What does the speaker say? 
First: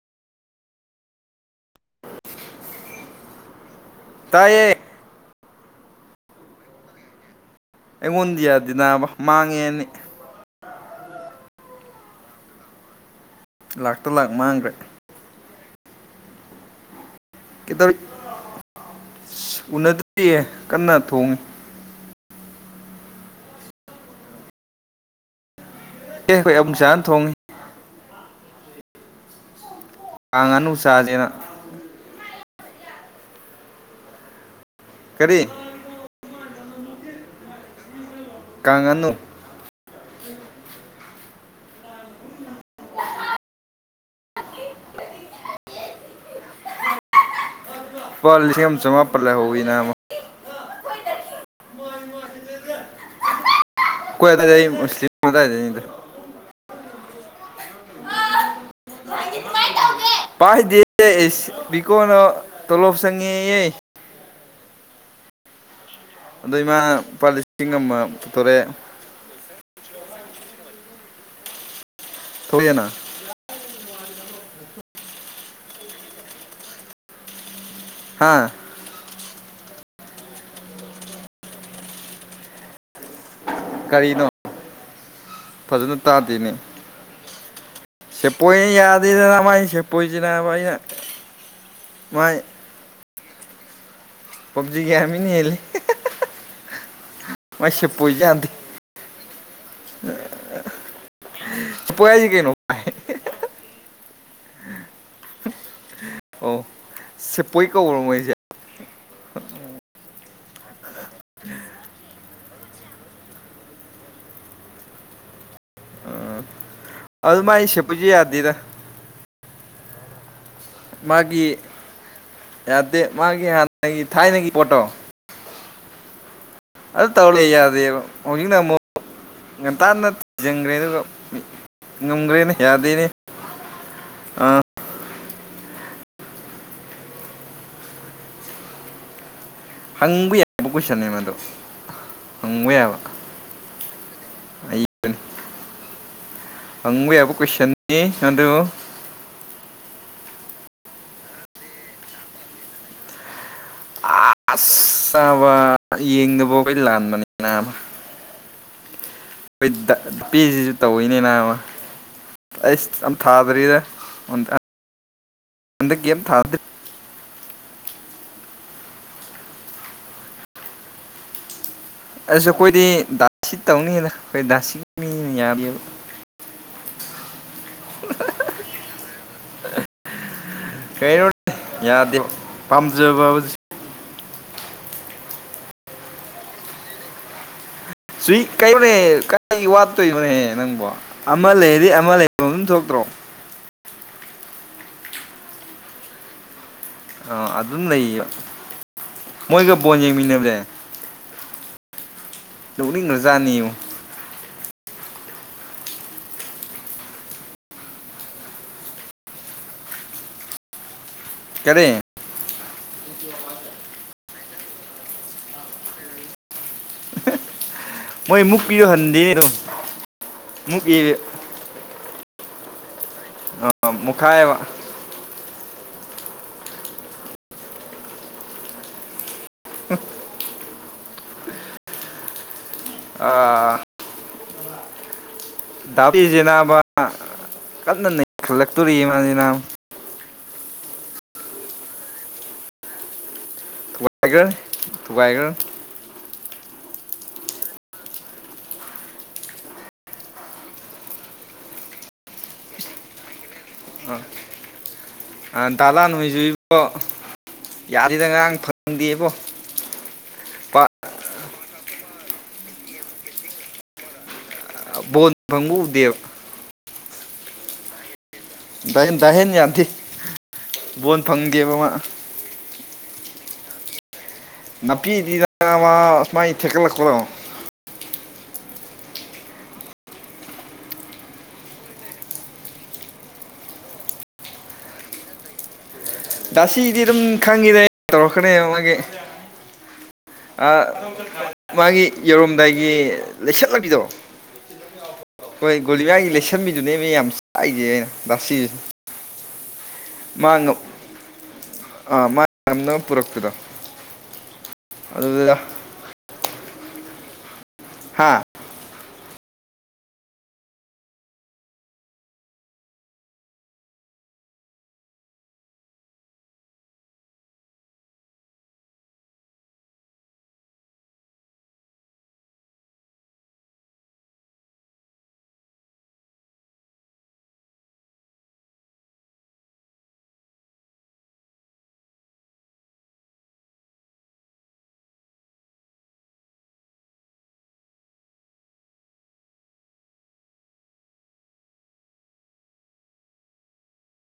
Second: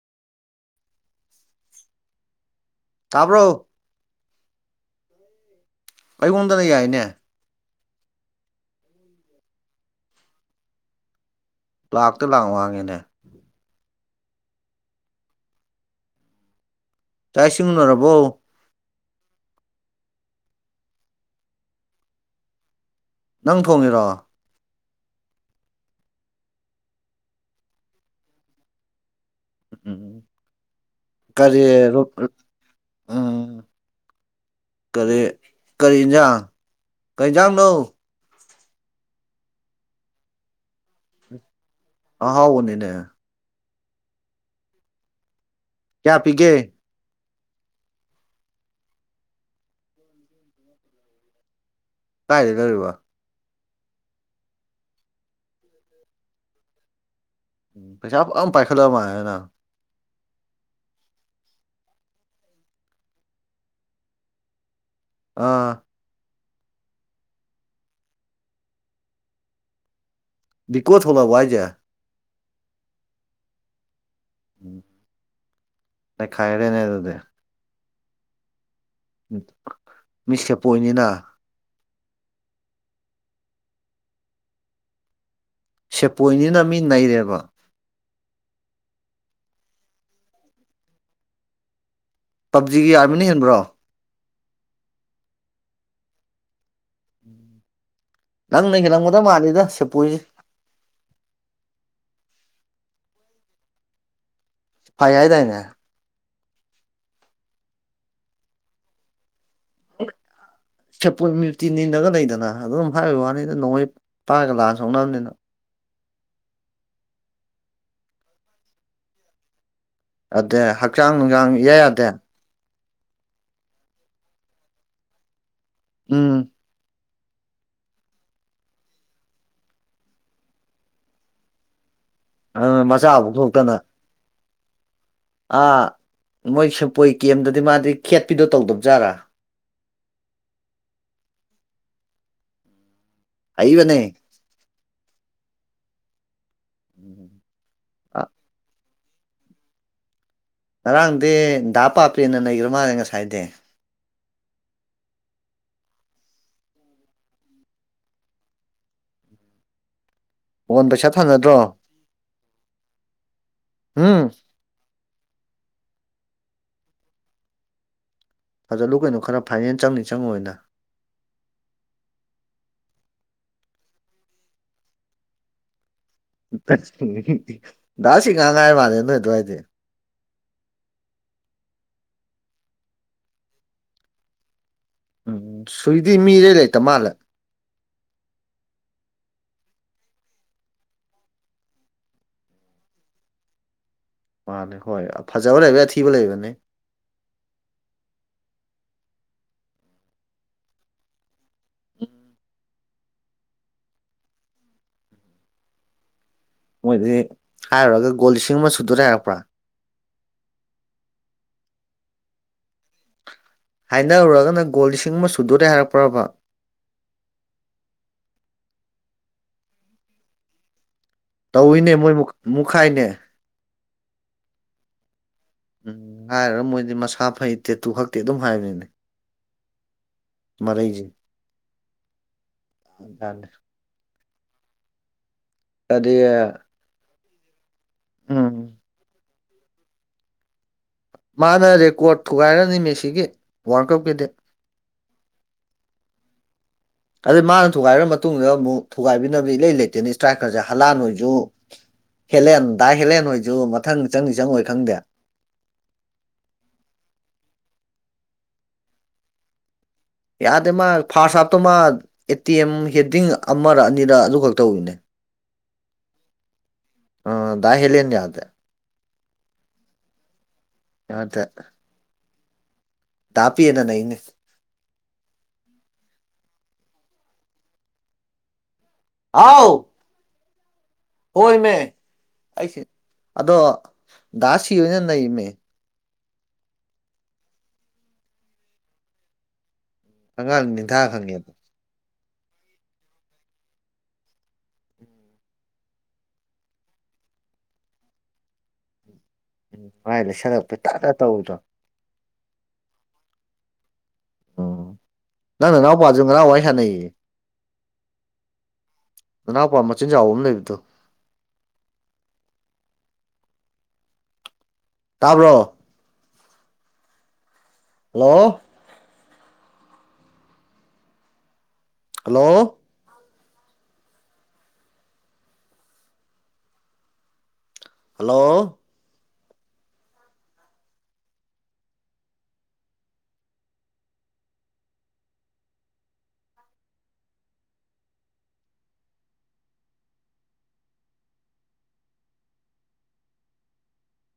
ꯇꯕ꯭ꯔꯣ ꯇꯥꯏꯌꯦ ꯑꯩꯉꯣꯟꯗꯅ ꯌꯥꯏꯅꯦ꯫ ꯑꯩꯉꯣꯟꯗꯤ ꯌꯥꯗꯦ ꯅꯥꯕ ꯃꯥꯡꯉꯦ ꯑꯅꯤ꯫ ꯂꯥꯛꯇ ꯂꯥꯛ ꯃꯥꯡꯉꯦꯅꯦ꯫ ꯂꯥꯛꯇ ꯂꯥꯛ ꯃꯥꯡꯒꯔ꯭ꯦ ꯫ ꯆꯥꯛ ꯏꯁꯤꯡ ꯀꯩꯗꯧꯔꯤ ꯎꯅꯔꯕꯣ꯫ ꯎꯅꯗ꯭ꯔꯤꯌꯦ ꯀꯟꯅ ꯊꯣꯡꯉꯤ꯫ ꯅꯪ ꯊꯣꯡꯉꯤꯔꯣ꯫ ꯑꯦ ꯈꯣꯏ ꯑꯕꯨꯡꯆꯥꯅ ꯊꯣꯡꯉꯤ꯫ ꯎꯝ ꯀꯥꯡꯉꯥꯅꯨ ꯆꯥꯖꯦꯅ꯫ ꯀꯔꯤ ꯎꯝ ꯀꯔꯤ꯫ ꯀꯔꯤ ꯏꯟꯖꯥꯡ ꯀꯔꯤꯏꯟꯖꯥꯡꯅꯣ꯫ ꯀꯥꯡꯉꯅꯨ꯫ ꯑꯍꯥꯎꯕꯅꯤꯅꯦ꯫ ꯀꯌꯥ ꯄꯤꯒꯦ꯫ ꯄꯥ ꯂꯤꯁꯤꯡ ꯑꯝ ꯆꯃꯥꯄꯜ ꯂꯧꯍꯧꯏ ꯅꯥꯕꯥ꯫ ꯀꯗꯥꯥꯏꯗꯩ ꯂꯩꯔꯤꯕ꯫ ꯀꯣꯢ ꯑꯗꯥꯢꯗꯩ ꯃꯁꯂꯤꯝ ꯑꯗꯥꯢꯗꯩꯅꯤꯗ ꯄꯩꯁꯥ ꯐꯝ ꯄꯥꯢꯈꯠꯂ ꯃꯥꯂꯦꯅꯦ ꯅꯪ ꯄꯥꯢꯗꯦꯌꯦ ꯏꯁ ꯚꯤꯀꯣꯅ ꯇꯣꯂꯣꯞ ꯆꯪꯉꯦꯌꯦ ꯑꯥ ꯑꯗꯣ ꯏꯃꯥ ꯂꯨꯄꯥ ꯂꯤꯁꯤꯡ ꯑꯃ ꯄꯨꯊꯣꯔꯛꯑꯦ ꯚꯤꯀꯣ ꯊꯣꯂꯕꯣ ꯍꯥꯢꯖꯦ ꯊꯣꯛꯂꯛꯑꯦꯅ ꯎꯝ ꯅꯩꯈꯥꯢꯔꯦꯅꯦ ꯑꯗꯨꯗꯦ ꯍꯥꯥ ꯎꯝ ꯃꯤꯁꯦꯞ ꯄꯣꯏꯟꯅꯤꯅꯥ ꯀꯔꯤꯅꯣ ꯐꯖꯅ ꯇꯥꯗꯦꯅꯦ ꯁꯦꯄꯣꯏꯅꯤꯅ ꯃꯤ ꯅꯩꯔꯦꯕ ꯁꯦꯞꯄꯣꯢꯅ ꯌꯥꯗꯦꯗꯅ ꯃꯥꯢ ꯁꯦꯞꯄꯣꯢꯖꯤ ꯅꯥꯕ ꯑꯩꯅ ꯃꯥꯢ ꯄꯞꯖꯤꯒꯤ ꯑꯔꯃꯤꯅꯥ ꯍꯦꯟꯕ꯭ꯔꯣ ꯄꯞꯖꯤꯒꯤ ꯑꯥꯔꯃꯤꯅꯥ ꯍꯦꯂꯤ ꯃꯥꯌ ꯁꯦꯄꯣꯢꯖꯤ ꯌꯥꯗꯦ ꯅꯪꯅ ꯍꯦꯜꯂꯝꯒꯗ ꯃꯥꯜꯂꯤꯗ ꯁꯦꯄꯣꯢꯖꯦ ꯄꯣꯢ ꯍꯥꯢꯖꯤ ꯀꯩꯅꯣ ꯐꯩ ꯍꯥꯢ ꯗꯥꯢꯅꯦ ꯁꯦꯄꯣꯢ ꯀꯧꯕ꯭ꯔꯣ ꯃꯣꯢꯖꯦ [unintelligible] ꯁꯦꯞꯄꯣꯢ ꯃꯌꯨꯇꯤ ꯅꯤꯟꯅꯒ ꯂꯩꯗꯅ ꯑꯗꯨꯝ ꯍꯥꯢꯕꯩ ꯋꯥꯅꯤꯗ ꯅꯣꯡꯃꯩ ꯄꯥꯢꯔꯒ ꯂꯥꯟꯑ ꯁꯣꯛꯅꯕꯅꯤꯅ ꯑꯗꯨꯃꯥꯢ ꯁꯦꯄꯣꯢꯖꯤ ꯌꯥꯗꯦꯗ ꯑꯗꯦ ꯍꯛꯆꯥꯡ ꯅꯨꯡꯖꯥꯡ ꯃꯥꯒꯤ ꯏꯌꯥ ꯌꯥꯗꯦ ꯌꯥꯗꯦ ꯃꯥꯒꯤ ꯍꯥꯟꯅꯒꯤ ꯊꯥꯢꯅꯒꯤ ꯄꯣꯠꯇꯣ ꯎꯝ ꯑꯗꯨ ꯇꯧꯔ ꯂꯩ ꯌꯥꯗꯦꯕ ꯍꯧꯖꯤꯛꯅ ꯑꯃꯨꯛ ꯉꯟꯇꯥꯅ ꯊꯤꯖꯤꯟꯈ꯭ꯔꯦ ꯑꯗꯨꯒ ꯃꯤ ꯉꯝꯒ꯭ꯔꯦꯅꯦ ꯑꯗꯨꯅ ꯌꯥꯗꯦꯅꯦ ꯃꯆꯥꯕꯨ ꯊꯣꯛꯇꯅ ꯑꯥ ꯑꯥ ꯃꯣꯢ ꯁꯦꯄꯣꯢ ꯀꯦꯝꯗꯗꯤ ꯃꯥꯗꯤ ꯈꯦꯠꯄꯤꯗꯣ ꯇꯧꯗꯕ ꯖꯥꯠꯂ ꯍꯪꯕ ꯌꯥꯕ ꯀꯣꯢꯁꯟꯅꯦ ꯃꯗꯣ ꯍꯪꯕ ꯌꯥꯕ ꯑꯏꯕꯅꯦ ꯑꯩ ꯔꯟ ꯍꯪꯌ ꯌꯥꯕ ꯀꯣꯢꯁꯟꯅꯤ ꯑꯗꯨ ꯉꯔꯥꯡꯗꯤ ꯗꯥ ꯄꯥꯄꯦ ꯅ ꯅꯩꯒ꯭ꯔ ꯃꯥꯜꯂꯦ ꯉꯁꯥꯢꯗꯤ ꯑꯁ ꯆꯥꯕ ꯌꯦꯡꯗꯕ ꯑꯈꯣꯢ ꯂꯥꯟꯕꯅꯤ ꯅꯥꯕꯥ ꯕꯤꯠꯇ ꯄꯤꯖꯤꯖꯨ ꯕꯣꯟ ꯄꯩꯁꯥ ꯇꯧꯋꯤꯅꯦ ꯅꯥꯕ ꯊꯥꯅꯗ꯭ꯔꯣ ꯑꯩꯁ ꯑꯝ ꯊꯥꯗ꯭ꯔꯤꯗ ꯍꯨꯝ ꯎꯟꯑꯦꯞ ꯍꯟꯗꯛ ꯒꯦꯝ ꯊꯥꯕꯗꯨ ꯊꯥꯖꯜꯂꯨ ꯀꯩꯅꯣ ꯈꯔ ꯐꯥꯢꯅꯦꯜ ꯆꯪꯅꯤ ꯆꯪꯉꫭꯢꯅ ꯑꯁꯨ ꯑꯈꯣꯢꯗꯤ ꯗꯥꯁꯁꯤ ꯇꯧꯅꯤꯗ ꯑꯈꯣꯢ ꯗꯥꯁꯤꯒꯤ ꯃꯤꯅꯤꯅ ꯌꯥꯗꯦꯕ [unintelligible] ꯗꯥꯁꯤꯡ ꯉꯥꯛ ꯉꯥꯏꯔ ꯃꯥꯜꯂꯦ ꯅꯣꯢ ꯑꯗꯨꯋꯥꯢꯗꯤ ꯀꯩꯩꯅꯣ ꯌꯥꯗꯦ ꯄꯥꯝꯖꯕ ꯍꯥꯢꯕꯁꯤ ꯁꯨꯢꯗꯤ ꯃꯤ ꯏꯔꯩ ꯂꯩꯇ ꯃꯥꯜꯂꯦ ꯁꯨꯢ ꯀꯩꯩꯅꯣꯅꯦꯍꯦ ꯀꯥꯏ ꯋꯥꯠꯇꯣꯏꯅꯅꯦꯍꯦ ꯅꯪꯕꯣ ꯑꯃ ꯂꯩꯔꯗꯤ ꯑꯃ ꯂꯩ ꯑꯗꯨꯝ ꯊꯣꯛꯇ꯭ꯔꯣ ꯃꯥꯅꯦ ꯈꯣꯢ ꯐꯖꯕ ꯂꯩꯕ ꯑꯊꯤꯕ ꯂꯩꯕꯅꯤ ꯑꯥ ꯑꯗꯨꯝ ꯂꯩꯌꯦꯕ ꯃꯣꯏꯒ ꯕꯣꯟ ꯌꯦꯡꯃꯤꯟꯅꯕꯅꯦ INAUDIBLE ꯅꫭꯛꯅꯤꯡꯒ꯭ꯔ ꯖꯥꯠꯅꯤꯌꯨ ꯃꯣꯏꯗꯤ ꯍꯥꯏꯔꯨꯔꯒ ꯒꯣꯜ ꯂꯤꯁꯤꯡ ꯑꯃ ꯁꯨꯗꯣꯔꯦ ꯍꯥꯏꯔꯛꯄ꯭ꯔꯥ ꯀꯥꯔꯤ INAUDIBLE ꯍꯥꯏꯅꯔꯨꯔꯒꯅ ꯒꯣꯜ ꯂꯤꯁꯤꯡ ꯑꯃ ꯁꯨꯗꯣꯔꯦ ꯍꯥꯏꯔꯛꯄ꯭ꯔꯕ ꯃꯣꯏ ꯃꯨꯛꯄꯤꯗꯨ ꯍꯟꯗꯤ ꯑꯗꯨꯝ ꯃꯨꯛ ꯏ ꯇꯧꯏꯅꯦ ꯃꯣꯏ ꯃꯨꯛ ꯈꯥꯏꯅꯦ ꯑꯥ ꯃꯨꯛꯈꯥꯏꯑꯦꯕ ꯎꯪ ꯍꯥꯏꯔꯨꯔꯒ ꯃꯣꯏꯗꯤ ꯃꯁꯥ ꯐꯩ ꯇꯦꯇꯨ ꯍꯛꯇꯦ ꯑꯗꯨꯝ ꯍꯥꯏꯕꯅꯤꯅꯦ INAUDIBLE ꯃꯔꯩ ꯖꯦ ꯑꯥꯑꯥꯑꯥ ꯑꯗꯤ ꯗꯥꯕꯤꯖꯦ ꯅꯥꯕ ꯀꯟꯅ ꯎꯝ ꯅꯩꯈꯠꯂꯛꯇꯣꯔꯤ ꯃꯥꯖꯤꯅꯥꯕ ꯃꯥꯅꯔꯦꯀꯣꯔꯠ ꯊꯨꯒꯥꯏꯔꯅꯤ ꯃꯦꯁꯤꯒꯤ ꯋꯥꯔꯜ ꯀꯞꯀꯤꯗꯤ ꯊꯨꯒꯥꯏꯒ꯭ꯔ ꯑꯗꯨꯗꯤ ꯃꯥꯅ ꯊꯨꯒꯥꯏꯒ꯭ꯔ ꯃꯇꯨꯡꯗ ꯑꯃꯨꯛ ꯊꯨꯒꯥꯏꯕꯤꯅꯕ ꯏꯂꯩ-ꯂꯩꯇꯦꯅ ꯏꯁꯇ꯭ꯔꯥꯏꯀꯔꯖꯦ ꯍꯂꯥꯟꯍꫭꯏꯖꯨ ꯍꯦꯂꯦꯟ ꯗꯥ ꯍꯦꯂꯦꯟ ꯍꯣꯏꯖꯨ ꯃꯊꯪ ꯆꯪꯅꯤ ꯆꯪꯉꯣꯏ ꯈꯪꯗꯦ ꯑꯥ ꯗꯥꯂꯥꯟ ꯍꫭꯏꯖꯨ ꯏꯕꯣ ꯌꯥꯗꯦꯗ ꯉꯔꯥꯡ ꯐꯪꯗꯦꯏꯕꯣ ꯌꯥꯗꯦ ꯃꯥ ꯐꯥꯔꯠꯁ ꯍꯥꯞꯇꯣ ꯃꯥ ꯑꯦꯇꯤꯑꯦꯝ ꯍꯦꯗꯤꯡ ꯑꯃꯔ ꯑꯅꯤꯔ ꯑꯗꯨ ꯈꯛ ꯇꯧꯕꯅꯦ ꯑꯥ ꯕꯣꯜ ꯐꯪꯕ ꯎꯗꯦꯕ ꯑꯥꯑ ꯗꯥ ꯍꯦꯂꯦꯟ ꯌꯥꯗꯦ ꯗꯥ ꯗꯥꯍꯦꯟ ꯌꯥꯗꯦ ꯕꯣꯜ ꯐꯪꯗꯦꯕ ꯃꯥ ꯗꯥꯄꯦꯅ ꯅꯩꯅꯦ ꯅꯥꯄꯤꯗꯤ ꯅꯥꯕ ꯃꯥꯏ ꯊꯦꯛꯀꯠꯂꯛꯄꯗꯣ ꯍꯥꯎ ꯍꯣꯏꯑꯃꯦ ꯑꯩꯁꯦ ꯑꯗꯣ ꯗꯥꯁꯤꯕꯅ ꯅꯩꯃꯦ ꯗꯥꯁꯤꯗꯤ ꯑꯗꯨꯝ ꯈꯪꯉꯤꯗ ꯑꯩ ꯇꯧꯔꯛꯀꯅꯤꯕ ꯃꯥꯒꯤ ꯑꯉꯥꯡ ꯑꯥ ꯅꯤꯡꯊꯥ ꯈꯪꯉꯦꯕ ꯃꯥꯒꯤ ꯌꯧꯔꯝꯗꯥꯏꯒꯤ ꯂꯩꯁꯜꯂꯛꯄꯤꯗꯣ ꯍꯣꯏ ꯒꯣꯂꯤꯌꯥꯏꯒꯤ ꯂꯩꯁꯟꯕꯤꯗꯨꯅꯦ ꯑꯩꯅ ꯌꯥꯝ ꯆꯥꯛꯏꯁꯦ ꯑꯩꯅ ꯗꯥꯁꯤꯖꯦ ꯃꯥꯏ ꯂꯩꯁꯜꯂꯛꯄꯩ ꯇꯥ ꯇꯥ ꯇꯧꯕꯗꯣ ꯑꯥꯑ ꯃꯥꯏ ꯉꯝꯅꯕ ꯄꯨꯔꯛꯄꯗꯣ ꯎꯝ ꯑꯗꯨꯗ ꯅꯪ ꯅꯅꯥꯎ ꯄꯥꯖꯨ ꯉꯔꯥꯡ ꯋꯥꯔꯤ ꯁꯥꯅꯩꯌꯦ ꯍꯥꯥꯑ ꯅꯅꯥꯎꯄꯥ ꯃꯆꯤꯟ ꯆꯥꯎꯕ ꯑꯃ ꯂꯩꯕꯗꯣ ꯇꯥꯕ꯭ꯔꯣ ꯍꯜꯂꯣꯑꯣ ꯍꯜꯂꯣꯑꯣ ꯍꯜꯂꯣꯑꯣ